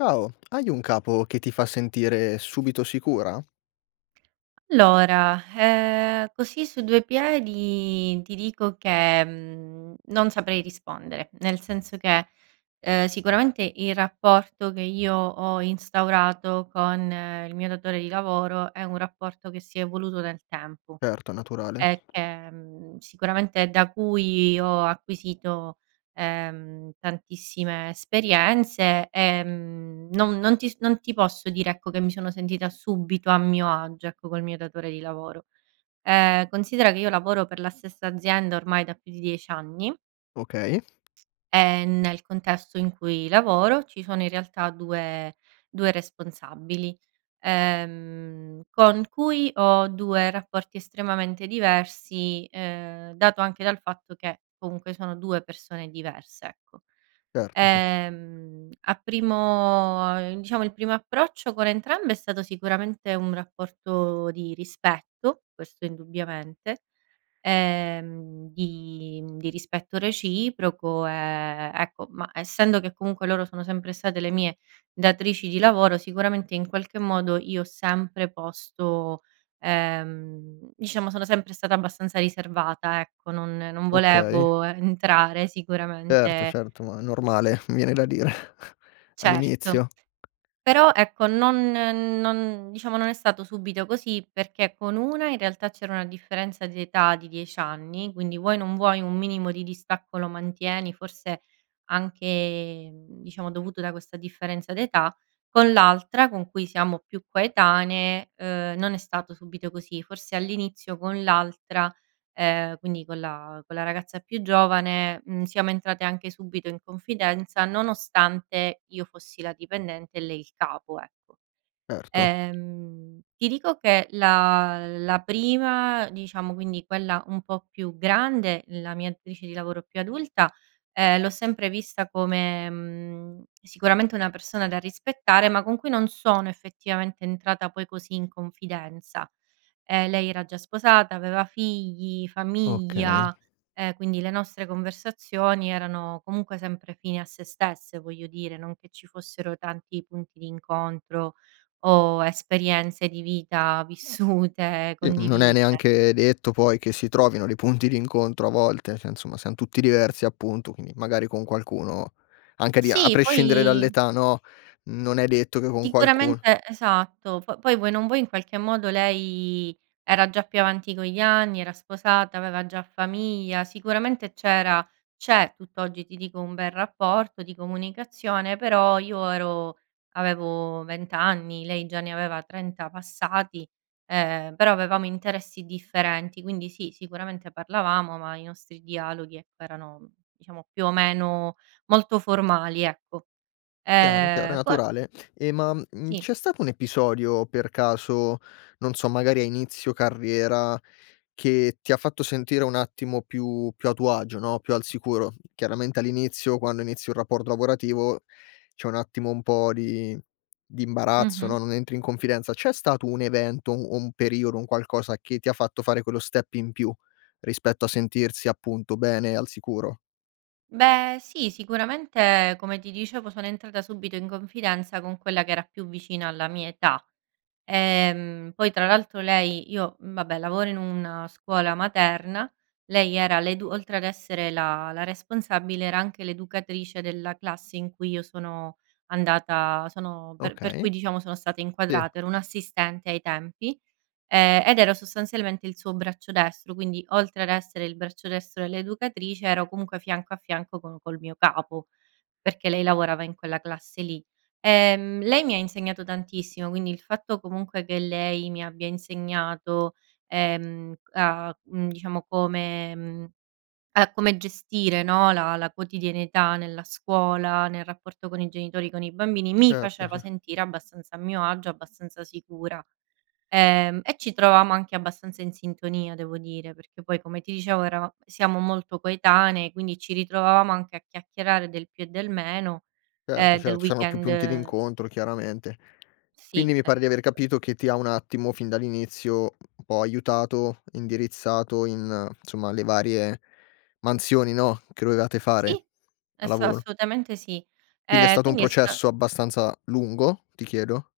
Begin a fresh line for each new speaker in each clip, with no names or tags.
Ciao! Hai un capo che ti fa sentire subito sicura?
Allora, eh, così su due piedi ti dico che, mhmm, non saprei rispondere. Nel senso che, ehm, sicuramente il rapporto che io ho instaurato con il mio datore di lavoro è un rapporto che si è evoluto nel tempo
Certo naturale.
e che mhmm, sicuramente da cui ho acquisito, ehm, tantissime esperienze. Ehm, non non ti non ti posso dire ecco che mi sono sentita subito a mio agio ecco col mio datore di lavoro. Ehm considera che io lavoro per la stessa azienda ormai da più di 10 anni
Okay.
e nel contesto in cui lavoro ci sono in realtà 2, 2 responsabili. Ehm, con cui ho 2 rapporti estremamente diversi, ehm, dato anche dal fatto che comunque sono 2 persone diverse ecco.
Certo sì.
Ehm a primo diciamo il primo approccio con entrambe è stato sicuramente un rapporto di rispetto, questo indubbiamente, ehm, di di rispetto reciproco, ehm, ecco ma, essendo che comunque loro sono sempre state le mie datrici di lavoro sicuramente in qualche modo io ho sempre posto ehm, diciamo sono sempre stata abbastanza riservata ecco. Non non
Okay.
volevo entrare
Erto,
sicuramente
certo ma normale mi viene da dire
Certo
all'inizio.
però, ecco non non diciamo non è stato subito così perché con una in realtà c’era una differenza d’età di 10 anni. Quindi vuoi o non vuoi, un minimo di distacco lo mantieni, forse anche, mhmm, diciamo dovuto da questa differenza d’età. Con l’altra con cui siamo più coetanee, ehm, non è stato subito così. Forse all’inizio con l’altra, ehm, quindi con la con la ragazza più giovane, mhmm, siamo entrate anche subito in confidenza nonostante io fossi la dipendente e lei il capo, ecco.
Erto.
Ehm, ti dico che la la prima, diciamo quindi quella un po’ più grande, la mia datrice di lavoro più adulta, ehm, l’ho sempre vista come, mhmm, sicuramente una persona da rispettare ma con cui non sono effettivamente entrata poi così in confidenza. Ehm, lei era già sposata, aveva figli,
Okay.
famiglia, ehm, quindi le nostre conversazioni erano comunque sempre fini a sé stesse voglio dire, non che ci fossero tanti punti d’incontro o esperienze di vita vissute
I m non è
condivise.
neanche detto poi che si trovino dei punti d'incontro a volte, cioè insomma siam tutti diversi appunto, quindi magari con qualcuno, anche a di a
Sì
prescindere
poi
dall'età no, non è detto che con qualcun
sicuramente Esatto po poi vuoi o non vuoi in qualche modo lei era già più avanti con gli anni, era sposata aveva già famiglia sicuramente c’era c’è tutt’oggi, ti dico, un bel rapporto di comunicazione. Però io ero avevo 20 anni, lei già ne aveva 30 passati, ehm, però avevamo interessi differenti quindi sì, sicuramente parlavamo ma i nostri dialoghi ecco erano diciamo più o meno molto formali ecco.
Chiaro, chiaro, è
Ehm co
naturale. E ma, uhm,
Sì.
c'è stato un episodio per caso, non so magari a inizio carriera, che ti ha fatto sentire un attimo più più a tuo agio no, più al sicuro? Chiaramente all'inizio, quando inizi un rapporto lavorativo c'è un attimo un po' di di imbarazzo no,
Mh-mh.
non entri in confidenza. C'è stato un evento, o un un periodo, un qualcosa che ti ha fatto fare quello step in più rispetto a sentirsi appunto bene e al sicuro?
Beh, sì sicuramente come ti dicevo sono entrata subito in confidenza con quella che era più vicina alla mia età. Ehm, poi tra l’altro lei io vabbè lavoro in una scuola materna, lei era l'edu oltre ad essere la la responsabile era anche l’educatrice della classe in cui io sono andata sono per per
Okay,
cui diciamo sono stata
sì.
inquadrata. Ero un’assistente ai tempi, ehm, ed ero sostanzialmente il suo braccio destro quindi a essere il braccio destro dell’educatrice ero comunque fianco a fianco co col mio capo, perché lei lavorava in quella classe lì. Ehm, lei mi ha insegnato tantissimo quindi il fatto comunque che lei mi abbia insegnato, ehm, a c diciamo come mhmm, a come gestire no la la quotidianità nella scuola, nel rapporto con i genitori, con i bambini, mi
Certo,
faceva
ce
sentire abbastanza a mio agio, abbastanza sicura. Ehm, e ci trovavamo anche abbastanza in sintonia devo dire perché poi come ti dicevo, erava siamo molto coetanee quindi ci ritrovavamo anche a chiacchierare del più e del meno, e
Certo,
del
cer c'eran più punti
weekend
d'incontro chiaramente. Quindi
Sì
mi pare di aver
esatto.
capito che ti ha un attimo, fin dall'inizio, un po' aiutato, indirizzato in insomma le varie mansioni no, che dovevate fare,
Sì
a
es
lavoro.
assolutamente sì.
Quindi è
Ehm
stato un
quindi è sta
processo abbastanza lungo, ti chiedo?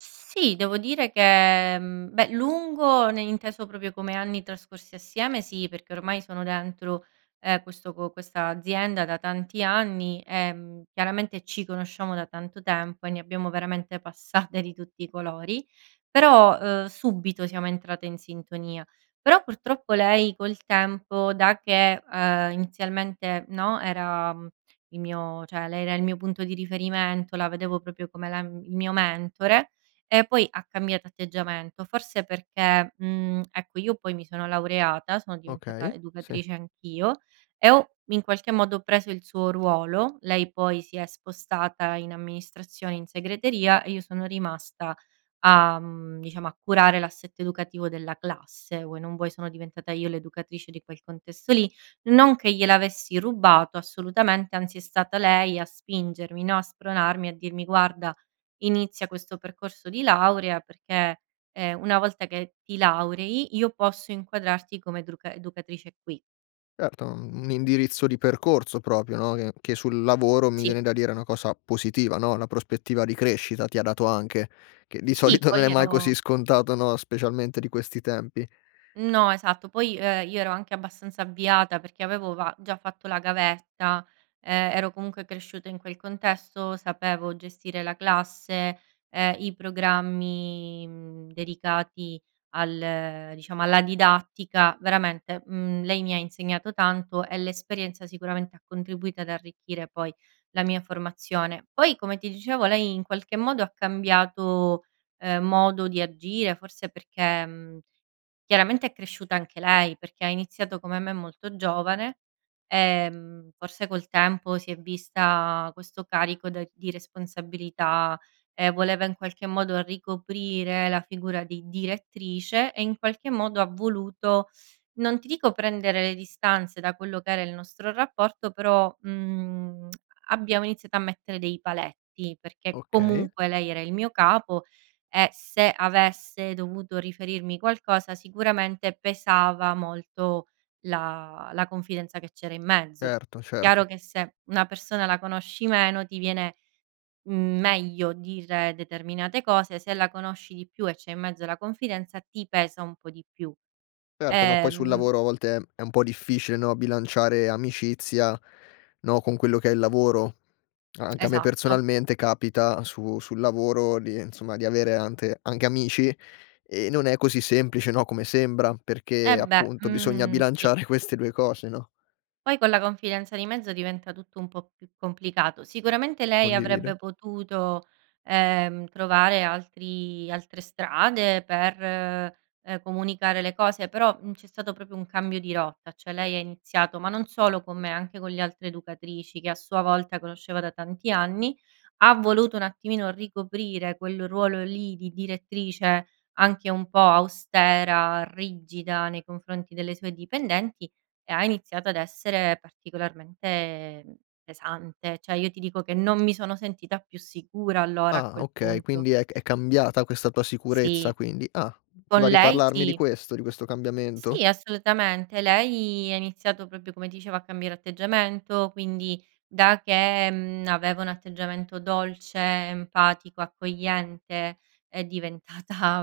Sì devo dire che, mhmm, beh lungo ne inteso proprio come anni trascorsi assieme sì, perché ormai sono dentro, ehm, questo co questa azienda da tanti anni. Ehm, chiaramente ci conosciamo da tanto tempo e ne abbiamo veramente passate di tutti i colori, però, ehm, subito siamo entrate in sintonia. Però purtroppo lei col tempo da che, ehm, inizialmente no, era il mio cioè lei era il mio punto di riferimento, la vedevo proprio come la il mio mentore, e poi ha cambiato atteggiamento. Forse perché mhmm, ecco io poi mi sono laureata, sono diventata
Okay, sì.
educatrice anch’io e ho in qualche modo preso il suo ruolo. Lei poi si è spostata in amministrazione, in segreteria e io sono rimasta a, mhmm, diciamo a curare l’assetto educativo della classe. Vuoi o non vuoi, sono diventata io l’educatrice di quel contesto lì. Non che gliel’avessi rubato assolutamente anzi è stata lei a spingermi no, a spronarmi, a dirmi: “Guarda inizia questo percorso di laurea perché, ehm, una volta che ti laurei io posso inquadrarti come educra educatrice qui”.
Erto, un indirizzo di percorso proprio no, che che sul lavoro, mi
Sì.
viene da dire, una cosa positiva no, una prospettiva di crescita ti ha dato anche, che di
Sì
solito
poi
non è
io
mai così
ero
scontato no, specialmente di questi tempi.
No esatto. Poi, ehm, io ero anche abbastanza avviata perché avevo va già fatto la gavetta. Ehm, ero comunque cresciuta in quel contesto, sapevo gestire la classe, ehm, i programmi mhmm, dedicati al diciamo alla didattica; veramente, mhmm, lei mi ha insegnato tanto e l'esperienza sicuramente ha contribuito ad arricchire poi la mia formazione. Poi come ti dicevo lei in qualche modo ha cambiato, ehm, modo di agire forse perché mhmm, chiaramente è cresciuta anche lei. Perché ha iniziato come me molto giovane, ehm, forse col tempo si è vista questo carico da di responsabilità. E voleva in qualche modo ricoprire la figura di direttrice e in qualche modo ha voluto, non ti dico prendere le distanze da quello che era il nostro rapporto però, mhmm, abbiamo iniziato a mettere dei paletti perché
Okay.
comunque lei era il mio capo e se avesse dovuto riferirmi qualcosa sicuramente pesava molto la la confidenza che c'era in mezzo.
Erto,
Chiaro
certo.
che se una persona la conosci meno ti viene meglio dire determinate cose, se la conosci di più e c'è in mezzo la confidenza ti pesa un po' di più.
Certo no, poi sul
Ehm
lavoro a volte è un po' difficile no, bilanciare amicizia, no, con quello che è il lavoro. Anche a me
Esatto.
personalmente capita su sul lavoro di insomma, di avere ante anche amici e non è così semplice no, come sembra, perché
Eh beh,
appunto bisogna
mhmm, sì.
bilanciare queste 2 cose, no.
Poi con la confidenza di mezzo diventa tutto un po' più complicato. Sicuramente lei
Condivido.
avrebbe potuto, ehm, trovare altri altre strade per, ehm, comunicare le cose. Però, uhm, c'è stato proprio un cambio di rotta, cioè lei ha iniziato ma non solo con me anche con le altre educatrici che a sua volta conosceva da tanti anni, ha voluto un attimino ricoprire quel ruolo lì di direttrice anche un po' austera, rigida, nei confronti delle sue dipendenti e ha iniziato ad essere particolarmente pesante. Cioè io ti dico che non mi sono sentita più sicura allora a
Ah,
quel
okay.
punto.
Quindi è ca è cambiata questa tua sicurezza
Sì.
quindi. Ah! Ti va
Con
a
lei
parlarmi di
sì.
questo di questo cambiamento?
Sì assolutamente. Lei ha iniziato proprio come ti dicevo, a cambiare atteggiamento quindi da che, mhmm, aveva un atteggiamento dolce, empatico, accogliente, è diventata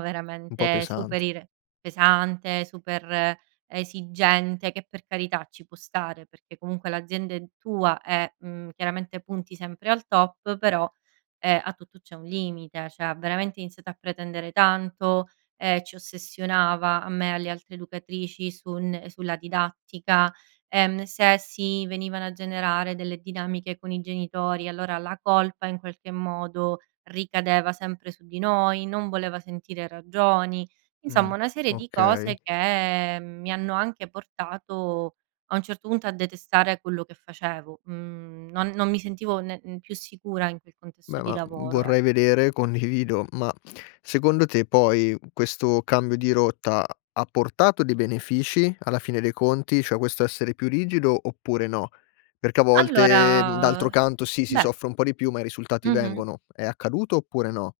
Un po'
veramente super
pesante.
ire pesante, super esigente che, per carità, ci può stare, perché comunque l'azienda è tua e, mhmm, chiaramente punti sempre al top però, eh, a tutto c'è un limite. Cioè, ha veramente iniziato a pretendere tanto, ehm, ci ossessionava, a me e alle altre educatrici, su un sulla didattica. Ehm, se si venivano a generare delle dinamiche con i genitori allora la colpa in qualche modo ricadeva sempre su di noi. Non voleva sentire ragioni.
Mh,
Insomma una serie di
okay.
cose che mi hanno anche portato a un certo punto a detestare quello che facevo. Mhmm, non non mi sentivo ne più sicura in quel contesto
Beh
di
ma
lavoro ec
vorrei vedere, condivido. Ma secondo te poi questo cambio di rotta ha portato dei benefici alla fine dei conti, cioè questo essere più rigido oppure no? Perché a volte d'altro
Allora,
canto si si
beh
soffre un po' di più ma i risultati
Mh-mh.
vengono. È accaduto oppure no?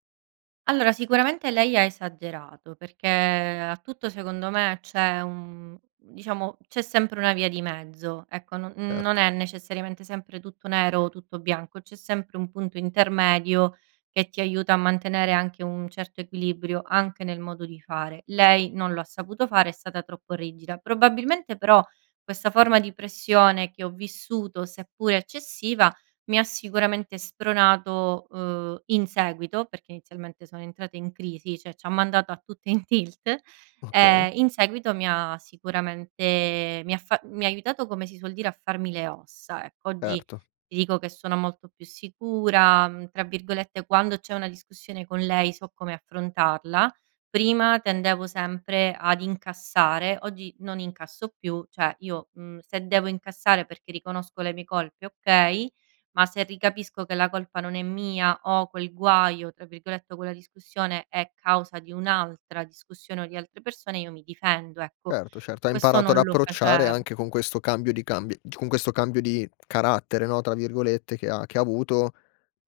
Allora sicuramente lei ha esagerato perché a tutto secondo me c’è un diciamo, c’è sempre una via di mezzo ecco. Non non
Erto.
è necessariamente sempre tutto nero o tutto bianco c’è sempre un punto intermedio che ti aiuta a mantenere anche un certo equilibrio, anche nel modo di fare. Lei non lo ha saputo fare, è stata troppo rigida. Probabilmente però questa forma di pressione che ho vissuto seppure eccessiva mi ha sicuramente spronato, uhm, in seguito, perché inizialmente siamo entrate in crisi, cioè ci ha mandato a tutte in tilt.
Okay.
Ehm, in seguito mi ha sicuramente mi ha fa mi ha aiutato come si suol dire "a farmi le ossa" ecco. Oggi
Erto.
ti dico che sono molto "più sicura", mhmm, tra virgolette quando c’è una discussione con lei so come affrontarla. Prima tendevo sempre ad incassare, oggi non incasso più, cioè io, mhmm, se devo incassare perché riconosco le mie colpe okay, ma se ricapisco che la colpa non è mia o quel "guaio" tra virgolette, o quella discussione è causa di un’altra discussione o di altre persone io mi difendo. Ecco,
Certo, certo, hai
questo
imparato ad
non lo
approcciare
facev
anche con questo cambio di cambi con questo cambio di "carattere", no, tra virgolette, che ha che ha avuto.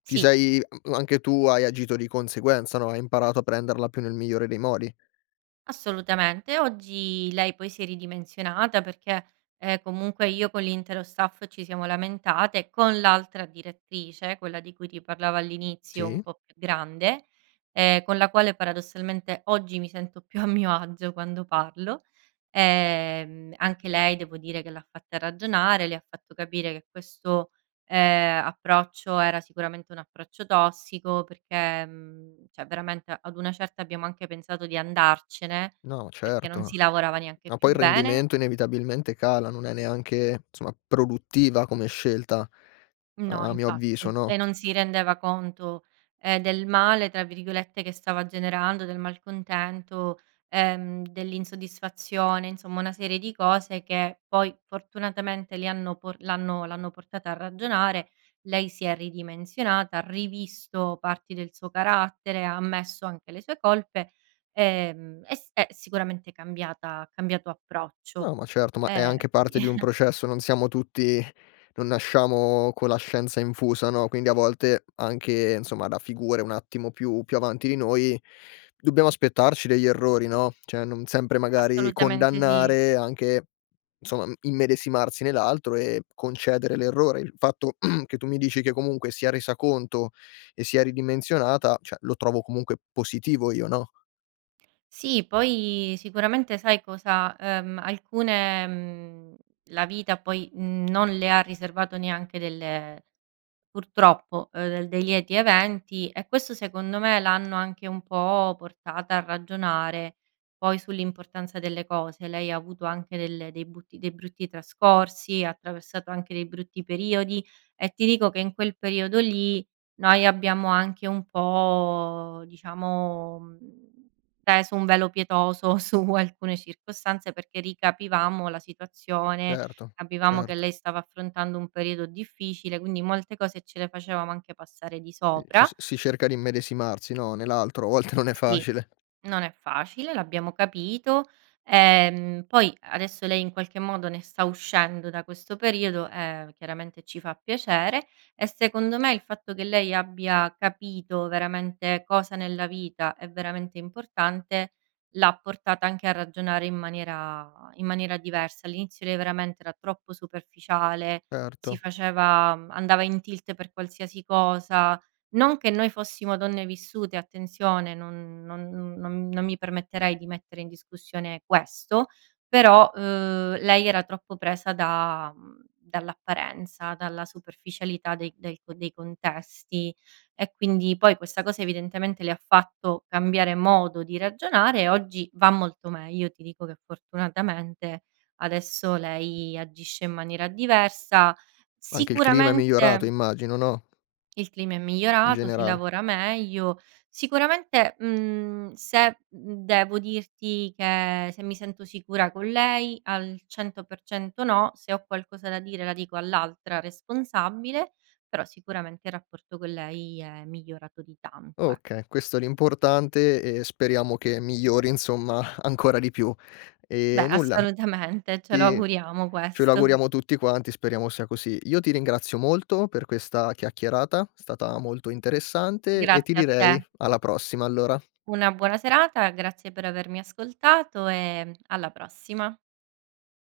Ti
Sì.
sei a anche tu hai agito di conseguenza, no, hai imparato a prenderla più nel migliore dei modi.
Assolutamente oggi lei poi si è ridimensionata perché, ehm, comunque io con l’intero staff ci siamo lamentate con l’altra direttrice, quella di cui ti parlavo all’inizio, un
Sì.
po’ più grande, ehm, con la quale paradossalmente oggi mi sento più a mio agio quando parlo. Ehm, anche lei devo dire che l’ha fatta ragionare, le ha fatto capire che questo, ehm, approccio era sicuramente un approccio tossico perché mhmm, cioè veramente ad una certa abbiamo anche pensato di andarcene
No,
perché non
certo.
si lavorava neanche
Ma poi
più
il
bene
rendimento inevitabilmente cala. Non è neanche insomma produttiva come scelta
No
a a mio avviso
infatti.
no?
E non si rendeva conto, ehm, del "male" tra virgolette che stava generando, del malcontento, ehm, dell’insoddisfazione, insomma una serie di cose che poi fortunatamente le hanno po l’hanno l’hanno portata a ragionare. Lei si è ridimensionata, ha rivisto parti del suo carattere, ha ammesso anche le sue colpe, ehm, e s è sicuramente cambiata. Ha cambiato approccio,
No, ma certo ma è
ehm,
anche
quindi
parte di un processo. Non siamo tutti non nasciamo con la scienza infusa no, quindi a volte anche insomma da figure un attimo più più avanti di noi dobbiamo aspettarci degli errori no, cioè non sempre magari
Assolutamente sì.
condannare anche insomma immedesimarsi nell'altro e concedere l'errore. Il fatto che tu mi dici che comunque si è resa conto e si è ridimensionata, cioè lo trovo comunque positivo io, no?
Sì. Poi sicuramente sai cosa, ehm, alcune mhmm, la vita poi, mhmm, non le ha riservato neanche delle purtroppo, ehm, dei lieti eventi, e questo secondo me l'hanno anche un po' portata a ragionare poi sull'importanza delle cose. Lei ha avuto anche delle dei butti dei brutti trascorsi, ha attraversato anche dei brutti periodi, e ti dico che in quel periodo lì noi abbiamo anche un po' diciamo, mhmm, peso un velo pietoso su alcune circostanze perché ricapivamo la situazione,
Erto,
capivamo che
certo.
lei stava affrontando un periodo difficile, quindi molte cose ce le facevamo anche passare di
Ehm, ci
sopra.
si si cerca di immedesimarsi, no, nell'altro. A volte non è
Sì.
facile.
Non è facile, l'abbiamo capito. Ehm, poi adesso lei in qualche modo ne sta uscendo da questo periodo, e chiaramente ci fa piacere. E secondo me il fatto che lei abbia capito veramente cosa nella vita è veramente importante, l'ha portata anche a ragionare in maniera in maniera diversa. All'inizio lei veramente era troppo superficiale, si
Erto.
faceva andava in tilt per qualsiasi cosa; non che noi fossimo donne vissute, attenzione, non non non non mi permetterei di mettere in discussione questo; però, ehm, lei era troppo presa da mhmm, dall'apparenza, dalla superficialità dei dei co dei contesti, e quindi poi questa cosa evidentemente le ha fatto cambiare modo di ragionare e oggi va molto meglio. Ti dico che fortunatamente adesso lei agisce in maniera diversa.
Anche il clima è migliorato
Sicuramente
immagino, no?
il clima è
In
migliorato, si
generale.
lavora meglio. Sicuramente, mhmm, se mhmm, devo dirti che se mi sento sicura con lei: al 100% no. Se ho qualcosa da dire la dico all'altra responsabile, però sicuramente il rapporto con lei è migliorato di tanto, eh.
Okay, questo è l'importante e speriamo che migliori, insomma ancora di più.
Beh,
Ehm, nulla.
assolutamente. Ce lo
E
auguriamo
ce lo
questo.
auguriamo tutti quanti, speriamo sia così. Io ti ringrazio molto per questa chiacchierata, è stata molto interessante e
Grazie
ti
a
direi
te.
alla prossima allora.
Una buona serata, grazie per avermi ascoltato, ehm, alla prossima.